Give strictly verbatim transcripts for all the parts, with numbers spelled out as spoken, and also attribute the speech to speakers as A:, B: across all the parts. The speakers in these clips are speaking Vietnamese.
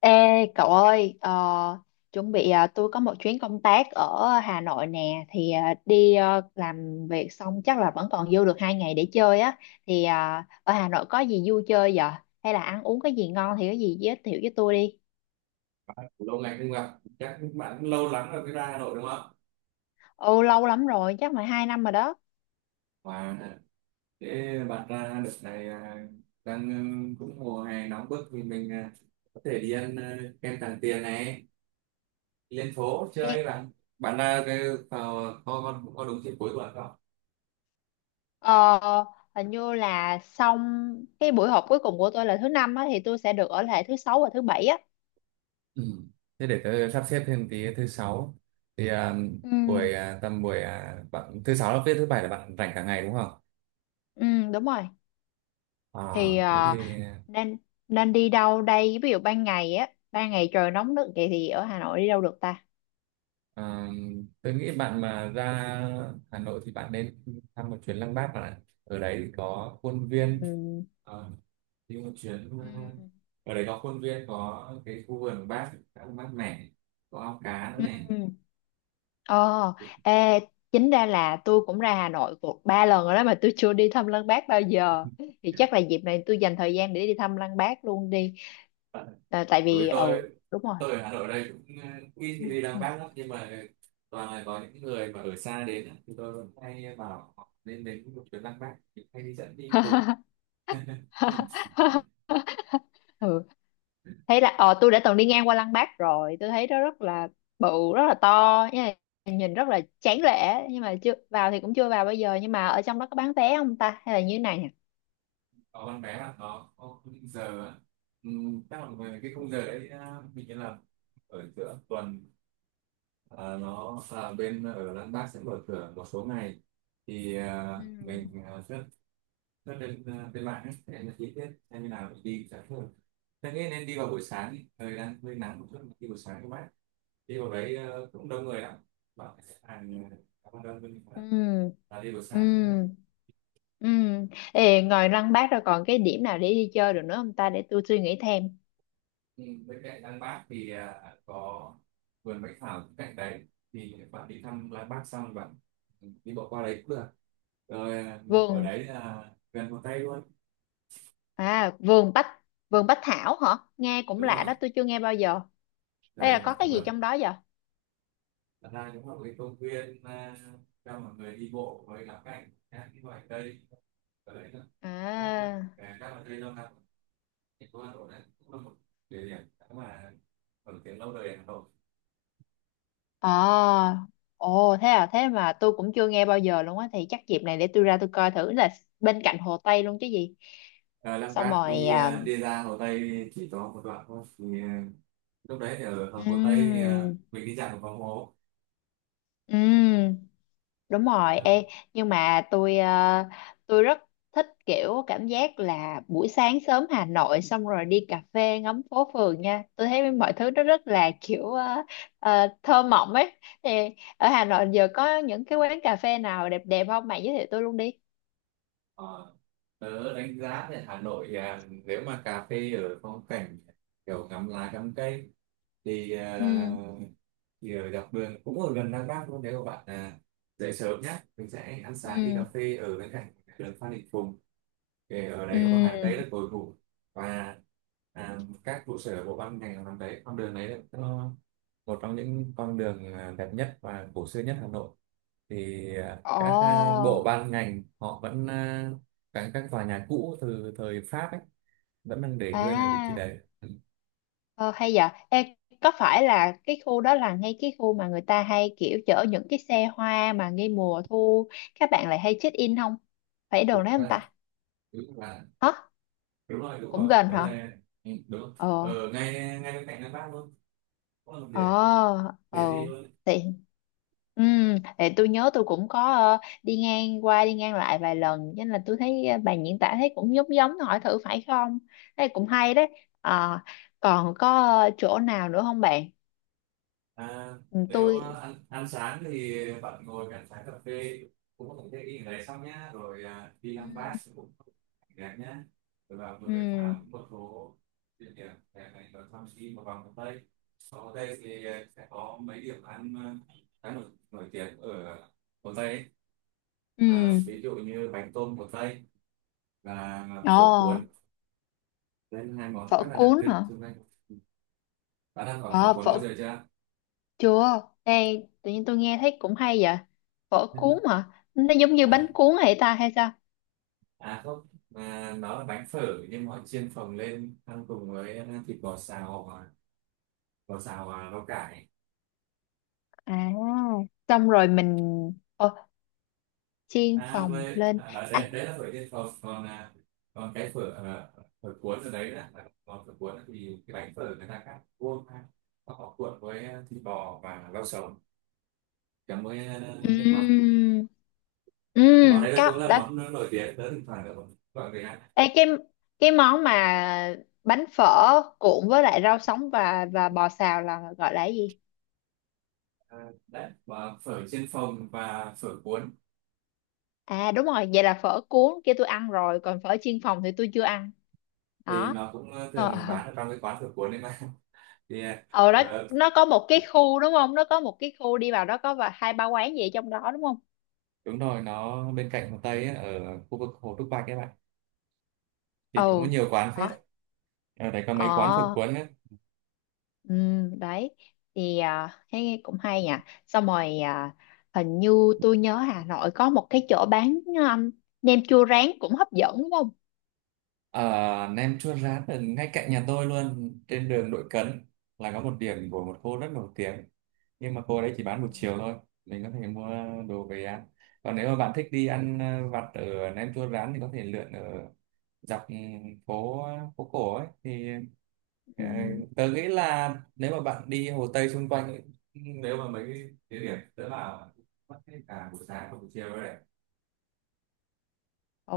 A: Ê cậu ơi, ờ, chuẩn bị ờ, tôi có một chuyến công tác ở Hà Nội nè, thì ờ, đi ờ, làm việc xong chắc là vẫn còn dư được hai ngày để chơi á. Thì ờ, ở Hà Nội có gì vui chơi vậy? Hay là ăn uống cái gì ngon thì có gì giới thiệu với tôi đi.
B: Lâu ngày không gặp, chắc bạn cũng lâu lắm rồi mới ra Hà Nội đúng không?
A: Ồ, lâu lắm rồi, chắc phải hai năm rồi đó.
B: và Thế bạn ra đợt này à? đang ừ, Cũng mùa hè nóng bức thì mình à, có thể đi ăn à, kem Tràng Tiền này, đi lên phố chơi
A: Đi.
B: bạn. Bạn ra cái vào có có, Có đúng dịp cuối tuần không?
A: Ờ, hình như là xong cái buổi họp cuối cùng của tôi là thứ năm á, thì tôi sẽ được ở lại thứ sáu và thứ bảy á.
B: Ừ. Thế để tớ sắp xếp thêm tí thứ sáu thì, à,
A: Ừ,
B: buổi, à, tầm buổi, à, bạn thứ sáu là viết, thứ bảy là bạn rảnh cả ngày đúng không?
A: ừ đúng rồi.
B: À,
A: Thì
B: Thế
A: ờ,
B: thì,
A: nên nên đi đâu đây, ví dụ ban ngày á, ban ngày trời nóng nực vậy thì ở Hà Nội đi đâu được ta?
B: À, tôi nghĩ bạn mà ra Hà Nội thì bạn nên thăm một chuyến Lăng Bác bạn ạ. Ở đấy thì có khuôn viên,
A: Ừm.
B: ờ, đi một chuyến, ờ,
A: Ừm.
B: ở đấy có khuôn viên, có cái khu vườn của Bác khá là mát mẻ, có ao cá nữa này.
A: Ừm. Ờ.
B: Thì-
A: Ê, chính ra là tôi cũng ra Hà Nội cuộc ba lần rồi đó mà tôi chưa đi thăm Lăng Bác bao giờ, thì chắc là dịp này tôi dành thời gian để đi thăm Lăng Bác luôn đi. À, tại
B: Bởi vì
A: vì ừ
B: tôi
A: đúng rồi.
B: tôi ở Hà Nội đây cũng ờ, ít khi đi Lăng Bác lắm, nhưng mà toàn là có những người mà ở xa đến á, thì tôi vẫn hay bảo họ nên đến một chuyến Lăng Bác thì hay đi dẫn đi cùng.
A: Ừ, thấy là ờ tôi đã từng đi ngang qua Lăng Bác rồi, tôi thấy nó rất là bự, rất là to, nhưng mà nhìn rất là tráng lệ, nhưng mà chưa vào thì cũng chưa vào. Bây giờ nhưng mà ở trong đó có bán vé không ta hay là như thế này nhỉ?
B: Có con bé là nó có quy định giờ á. ừ, Chắc là về cái khung giờ đấy, à, mình nghĩ là ở giữa tuần, à, nó, à, bên ở Lan Bác sẽ mở cửa một số ngày, thì à,
A: Ừ.
B: mình à, rất rất lên, à, lên mạng ấy, để em là chi tiết xem như nào mình đi sẽ thường. Thế nghĩ nên đi vào buổi sáng đi, thời đang hơi nắng một chút. Đi buổi sáng các bác đi vào đấy à, cũng đông người lắm, bảo sẽ hàng cảm ơn đơn mình
A: Ừ.
B: là đi buổi
A: Ừ.
B: sáng.
A: Ừ. Ê, ngoài Lăng Bác rồi còn cái điểm nào để đi chơi được nữa không ta, để tôi suy nghĩ thêm.
B: Ừ, bên cạnh Lăng Bác thì à, có vườn Bách Thảo bên cạnh đấy, thì bạn đi thăm Lăng Bác xong bạn đi bộ qua đấy cũng được rồi, à, ở
A: Vườn,
B: đấy là gần Hồ Tây luôn.
A: à vườn Bách, vườn Bách Thảo hả, nghe cũng
B: Đúng không
A: lạ
B: ạ?
A: đó, tôi chưa nghe bao giờ. Đây
B: Rồi
A: là
B: là
A: có cái gì
B: vườn,
A: trong đó giờ?
B: thật ra cũng là một cái công viên à, cho mọi người đi bộ với cả cảnh các cái loài cây ở đấy nữa, các
A: À.
B: à, các loại cây lâu năm thành phố Hà Nội đấy cũng là một địa điểm mà nổi tiếng lâu đời ở Hà Nội.
A: À, ồ thế à, thế mà tôi cũng chưa nghe bao giờ luôn á, thì chắc dịp này để tôi ra tôi coi thử là bên cạnh Hồ Tây luôn chứ gì.
B: à, Lăng
A: Xong
B: Bác
A: rồi
B: đi,
A: à,
B: à, đi ra Hồ Tây chỉ có một đoạn thôi, thì à, lúc đấy thì ở Hồ Tây thì à,
A: ừm,
B: mình đi dạo vòng phố.
A: ừm, đúng rồi.
B: Đó.
A: Ê, nhưng mà tôi à, tôi rất thích kiểu cảm giác là buổi sáng sớm Hà Nội xong rồi đi cà phê ngắm phố phường nha. Tôi thấy mọi thứ nó rất là kiểu à, à, thơ mộng ấy. Thì ở Hà Nội giờ có những cái quán cà phê nào đẹp đẹp không? Bạn giới thiệu tôi luôn đi.
B: Ờ, Tớ đánh giá thì Hà Nội, à, nếu mà cà phê ở phong cảnh kiểu ngắm lá ngắm cây thì, à,
A: Ừ.
B: thì ở dọc đường cũng ở gần Đăng Bác luôn, nếu các bạn à, dậy sớm nhé, mình sẽ ăn sáng đi cà
A: Ừ.
B: phê ở bên cạnh đường Phan Đình Phùng. Thì ở
A: Ừ.
B: đấy có một hàng Tây rất cổ thụ, và à, các trụ sở bộ ban ngành ở hàng đấy, con đường đấy nó một trong những con đường à, đẹp nhất và cổ xưa nhất Hà Nội. Thì à, các à,
A: Ồ.
B: bộ ban ngành họ vẫn à, các các tòa nhà cũ từ thời Pháp ấy vẫn đang để nguyên ở vị trí
A: À,
B: đấy. Ừ,
A: ờ, hay vậy. Ê, có phải là cái khu đó là ngay cái khu mà người ta hay kiểu chở những cái xe hoa mà ngay mùa thu các bạn lại hay check in không? Phải đồ
B: đúng
A: đấy không
B: là
A: ta?
B: đúng là
A: Hả?
B: đúng rồi đúng
A: Cũng
B: rồi
A: gần
B: đấy
A: hả?
B: là, ừ, đúng
A: Ờ.
B: ở ngay ngay bên cạnh Ngân Bác luôn, cũng là một
A: Ờ.
B: điểm để
A: Ờ.
B: đi luôn.
A: Thì ừ, thì tôi nhớ tôi cũng có ờ, đi ngang qua đi ngang lại vài lần, cho nên là tôi thấy ờ, bạn diễn tả thấy cũng giống giống hỏi thử phải không? Thế cũng hay đấy. Ờ, còn có ờ, chỗ nào nữa không bạn?
B: À,
A: Ừ,
B: Nếu à,
A: tôi.
B: ăn ăn sáng thì bạn ngồi cạnh trái cà phê, cũng có thể ý đấy, xong nhá rồi à, đi ăn
A: Ừ.
B: bát cũng đẹp nhá, rồi vào vừa bách
A: Ừ.
B: thảo một số địa điểm để này rồi xong đi một vòng hồ tây. Ở hồ tây thì à, sẽ có mấy điểm ăn à, khá nổi, nổi tiếng ở hồ tây ấy. À,
A: Ừ.
B: ví dụ như bánh tôm hồ tây và
A: Ồ.
B: phở cuốn, đây là hai món
A: Phở
B: rất là đặc
A: cuốn
B: trưng
A: hả?
B: trong đây. Bạn ăn có phở
A: Ờ
B: cuốn bao
A: phở,
B: giờ chưa?
A: chưa, đây tự nhiên tôi nghe thấy cũng hay vậy. Phở cuốn hả, nó giống như bánh
B: À,
A: cuốn hay ta, hay sao?
B: à Không, mà nó là bánh phở, nhưng mà họ chiên phồng lên ăn cùng với à, thịt bò xào và bò xào và rau cải.
A: À, xong rồi mình, ồ, chiên
B: À
A: phồng
B: với
A: lên.
B: à, đó,
A: À.
B: đấy, Đấy là phở chiên phồng, còn à, còn cái phở à, phở cuốn ở đấy là là- còn phở cuốn thì cái bánh phở người ta cắt vuông ra. Và họ cuộn với à, thịt bò và rau sống, chấm với à, nước mắm.
A: Ừm.
B: Món
A: Ừm,
B: đấy là
A: có
B: cũng là
A: đã.
B: món nổi tiếng, tới thỉnh thoảng được gọi người ăn.
A: Ê, cái cái món mà bánh phở cuộn với lại rau sống và và bò xào là gọi là cái gì?
B: à, Đấy và phở chiên phồng và phở cuốn
A: À đúng rồi, vậy là phở cuốn kia tôi ăn rồi, còn phở chiên phòng thì tôi chưa ăn.
B: thì
A: Đó.
B: nó cũng ờ,
A: Ờ,
B: thường
A: ờ,
B: bán ở trong cái quán phở cuốn đấy mà. Yeah.
A: ờ, đó,
B: Ờ,
A: nó có một cái khu đúng không? Nó có một cái khu đi vào đó có và hai ba quán gì ở trong đó đúng không?
B: Đúng rồi, nó bên cạnh Hồ Tây ấy, ở khu vực Hồ Trúc Bạch các bạn, thì cũng có
A: Ừ.
B: nhiều quán phết đấy.
A: Đó.
B: Ở đây có mấy quán phở
A: Ờ,
B: cuốn ấy.
A: ừ, đấy. Thì à, thấy cũng hay nhỉ. Xong rồi à, hình như tôi nhớ Hà Nội có một cái chỗ bán um, nem chua rán cũng hấp dẫn đúng không?
B: ở Nem chua rán ở ngay cạnh nhà tôi luôn, trên đường Đội Cấn là có một điểm của một cô rất nổi tiếng, nhưng mà cô đấy chỉ bán một chiều thôi, mình có thể mua đồ về ăn. Còn nếu mà bạn thích đi ăn ờ, vặt ở Nem Chua Rán thì có thể lượn ở dọc, ừ, phố phố cổ ấy. Thì
A: Ừ.
B: ờ, tớ nghĩ là nếu mà bạn đi Hồ Tây xung quanh ấy, ừ, nếu mà mấy cái địa điểm tớ bảo mất hết cả buổi sáng và buổi chiều rồi đấy,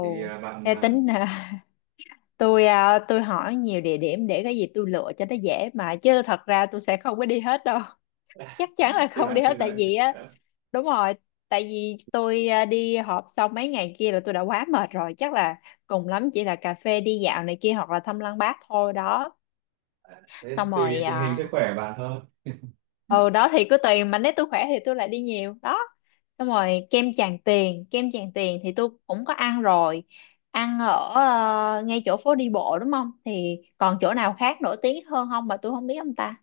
B: thì ờ, bạn
A: theo tính tôi à, tôi hỏi nhiều địa điểm để cái gì tôi lựa cho nó dễ mà, chứ thật ra tôi sẽ không có đi hết đâu. Chắc
B: ờ,
A: chắn là
B: thì
A: không
B: bạn
A: đi hết
B: cân
A: tại
B: đối.
A: vì á,
B: ờ,
A: đúng rồi, tại vì tôi à, đi họp xong mấy ngày kia là tôi đã quá mệt rồi, chắc là cùng lắm chỉ là cà phê đi dạo này kia hoặc là thăm lăng Bác thôi đó.
B: Thế
A: Xong
B: tùy
A: rồi
B: tình hình
A: à,
B: sức khỏe bạn thôi.
A: ừ đó, thì cứ tùy, mà nếu tôi khỏe thì tôi lại đi nhiều đó. Xong rồi kem Tràng Tiền, kem Tràng Tiền thì tôi cũng có ăn rồi, ăn ở ờ, ngay chỗ phố đi bộ đúng không, thì còn chỗ nào khác nổi tiếng hơn không mà tôi không biết không ta?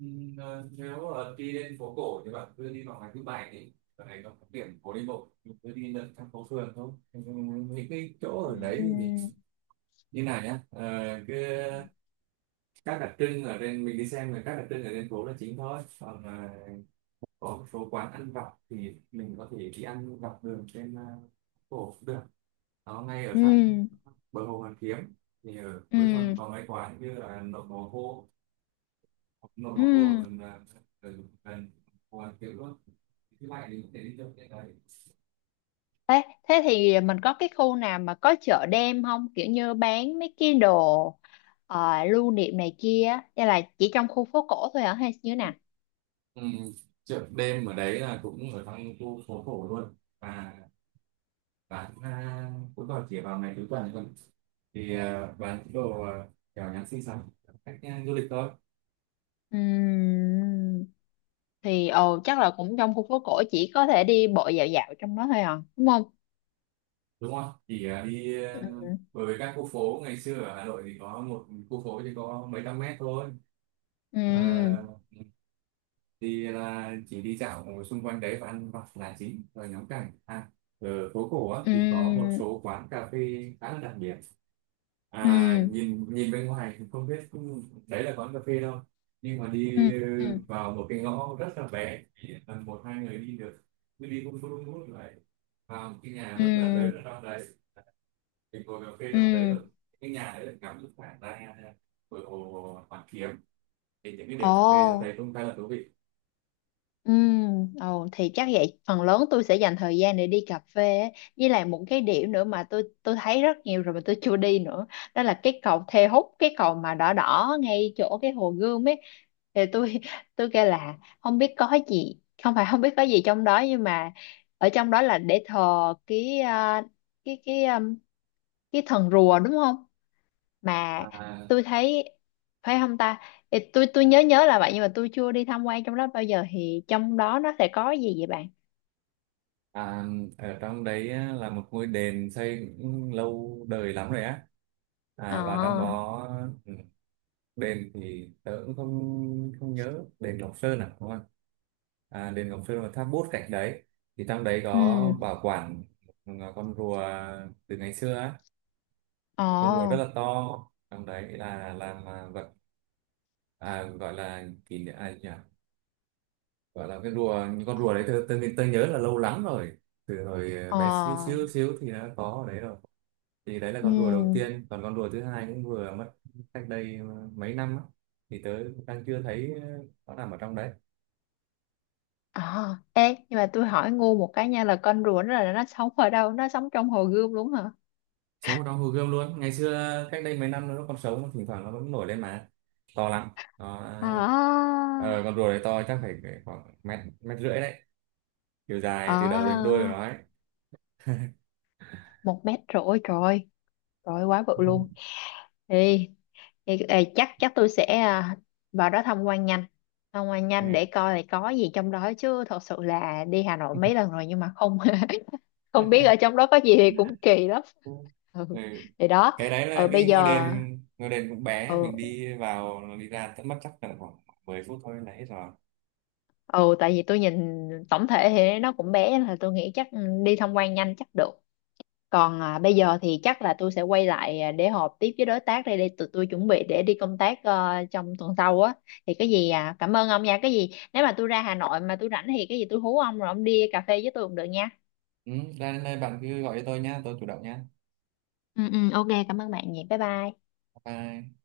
B: Ừm, ờ, Nếu ờ, đi lên phố cổ thì bạn cứ đi vào ngày thứ bảy, thì ở đấy nó có điểm phố đi bộ, mình cứ đi lượn thăm phố phường thôi. Ừm, những cái chỗ ở đấy thì mình
A: Ừm.
B: như này nhá, ờ, cứ các đặc trưng ở trên mình đi xem, là các đặc trưng ở trên phố là chính thôi. Còn ờ, có một số quán ăn vặt thì mình có thể đi ăn dọc đường trên ờ, phố cũng được, nó ngay
A: Ừ.
B: ở sát
A: Ừm,
B: bờ hồ Hoàn Kiếm. Thì ở cuối tuần
A: ừm,
B: có mấy quán như là nộm bò khô. nó nó có ở
A: ừm.
B: gần à, gần gần Hồ Hoàn Kiếm luôn. Thì thứ bảy thì có thể đi chơi cái đấy.
A: Ê, thế thì mình có cái khu nào mà có chợ đêm không, kiểu như bán mấy cái đồ ờ, lưu niệm này kia, hay là chỉ trong khu phố cổ thôi hả, hay như thế nào?
B: ừ, Chợ đêm ở đấy là cũng ở trong khu phố cổ luôn, và bán à, cũng vào chỉ vào ngày cuối tuần thôi, thì à, bán những đồ à, kiểu nhắn xinh xắn, cách à, du lịch thôi.
A: Ừm. Thì ồ chắc là cũng trong khu phố cổ, chỉ có thể đi bộ dạo dạo trong đó thôi à đúng không?
B: Đúng không chỉ à, đi à,
A: Ừ.
B: bởi vì các khu phố ngày xưa ở Hà Nội thì có một khu phố thì có mấy trăm mét thôi. à,
A: Ừ.
B: thì là chỉ đi dạo ở xung quanh đấy và ăn vặt là chính, rồi ngắm cảnh, à ở phố cổ á, thì có một
A: Ừ.
B: số quán cà phê khá là đặc biệt. à
A: Ừ.
B: nhìn nhìn bên ngoài thì không biết đấy là quán cà phê đâu, nhưng mà
A: Ừ.
B: đi ờ,
A: Ừ.
B: vào một cái ngõ rất là bé chỉ tầm một hai người đi được, cứ đi vun vút vun vút lại vào một cái nhà
A: Ừ.
B: rất là lớn ở trong đấy, mình ngồi cà phê trong đấy
A: Ừ.
B: rồi, cái nhà đấy là ngắm được khoảng ra bờ hồ Hoàn Kiếm. Thì những cái điểm cà phê tôi
A: Ồ.
B: thấy cũng khá là thú vị.
A: Ừ, ồ, thì chắc vậy phần lớn tôi sẽ dành thời gian để đi cà phê ấy. Với lại một cái điểm nữa mà tôi tôi thấy rất nhiều rồi mà tôi chưa đi nữa, đó là cái cầu Thê Húc, cái cầu mà đỏ đỏ ngay chỗ cái hồ Gươm ấy, thì tôi tôi kêu là không biết có gì, không phải, không biết có gì trong đó, nhưng mà ở trong đó là để thờ cái à, cái cái um, cái thần rùa đúng không mà
B: à,
A: tôi thấy, phải không ta? Thì tôi tôi nhớ nhớ là vậy, nhưng mà tôi chưa đi tham quan trong đó bao giờ, thì trong đó nó sẽ có gì vậy bạn?
B: À, Ở trong đấy á, là một ngôi đền xây cũng lâu đời lắm rồi á, à, và trong
A: Ờ.
B: đó, ừ, đền thì tớ cũng không không nhớ, đền Ngọc Sơn à đúng không? à, Đền Ngọc Sơn và tháp bút cạnh đấy, thì trong đấy có
A: Ừ.
B: bảo quản một con rùa từ ngày xưa á, một con rùa rất
A: Ờ.
B: là to. Trong đấy là làm à, vật, à, gọi là kỷ niệm, à, nhỉ? Gọi là cái rùa, những con rùa đấy, tôi, tôi, tôi nhớ là lâu lắm rồi. Từ hồi bé xíu
A: Ờ.
B: xíu xíu thì nó có ở đấy rồi. Thì đấy là con rùa đầu
A: Ừ.
B: tiên, còn con rùa thứ hai cũng vừa mất cách đây ờ, mấy năm á. Thì tớ đang chưa thấy ờ, nó nằm ở trong đấy.
A: Ờ. Ê, nhưng mà tôi hỏi ngu một cái nha, là con rùa nó là nó sống ở đâu, nó sống trong hồ Gươm đúng hả?
B: Sống ở trong hồ gươm luôn. Ngày xưa cách đây mấy năm nó còn sống, thỉnh thoảng nó vẫn nổi lên mà to lắm. Nó, ờ,
A: À.
B: ờ, con rùa đấy to chắc phải khoảng mét mét rưỡi đấy, chiều dài từ đầu đến đuôi của
A: À,
B: nó ấy.
A: một mét rưỡi trời, trời quá bự luôn đi. Thì, ê, chắc chắc tôi sẽ à, vào đó tham quan nhanh, tham quan nhanh để coi là có gì trong đó, chứ thật sự là đi Hà Nội mấy lần rồi nhưng mà không không biết ở trong đó có gì thì cũng kỳ lắm.
B: Ừ. Ừ.
A: Ừ. Thì đó.
B: Cái đấy là
A: Ừ, bây
B: cái ngôi
A: giờ
B: đền ngôi đền cũng bé, mình
A: ừ,
B: đi vào đi ra tận mất chắc tầm khoảng mười phút thôi là hết rồi.
A: ừ tại vì tôi nhìn tổng thể thì nó cũng bé, nên là tôi nghĩ chắc ừ, đi tham quan nhanh chắc được. Còn à, bây giờ thì chắc là tôi sẽ quay lại à, để họp tiếp với đối tác đây, để tụi tôi chuẩn bị để đi công tác ờ, trong tuần sau á. Thì cái gì à, cảm ơn ông nha. Cái gì nếu mà tôi ra Hà Nội mà tôi rảnh thì cái gì tôi hú ông rồi ông đi cà phê với tôi cũng được nha.
B: Ừ, ra đến đây bạn cứ gọi cho tôi nhá, tôi chủ động nhá.
A: Ừ, ừ, ok cảm ơn bạn nhiều. Bye bye.
B: Bye. Bye.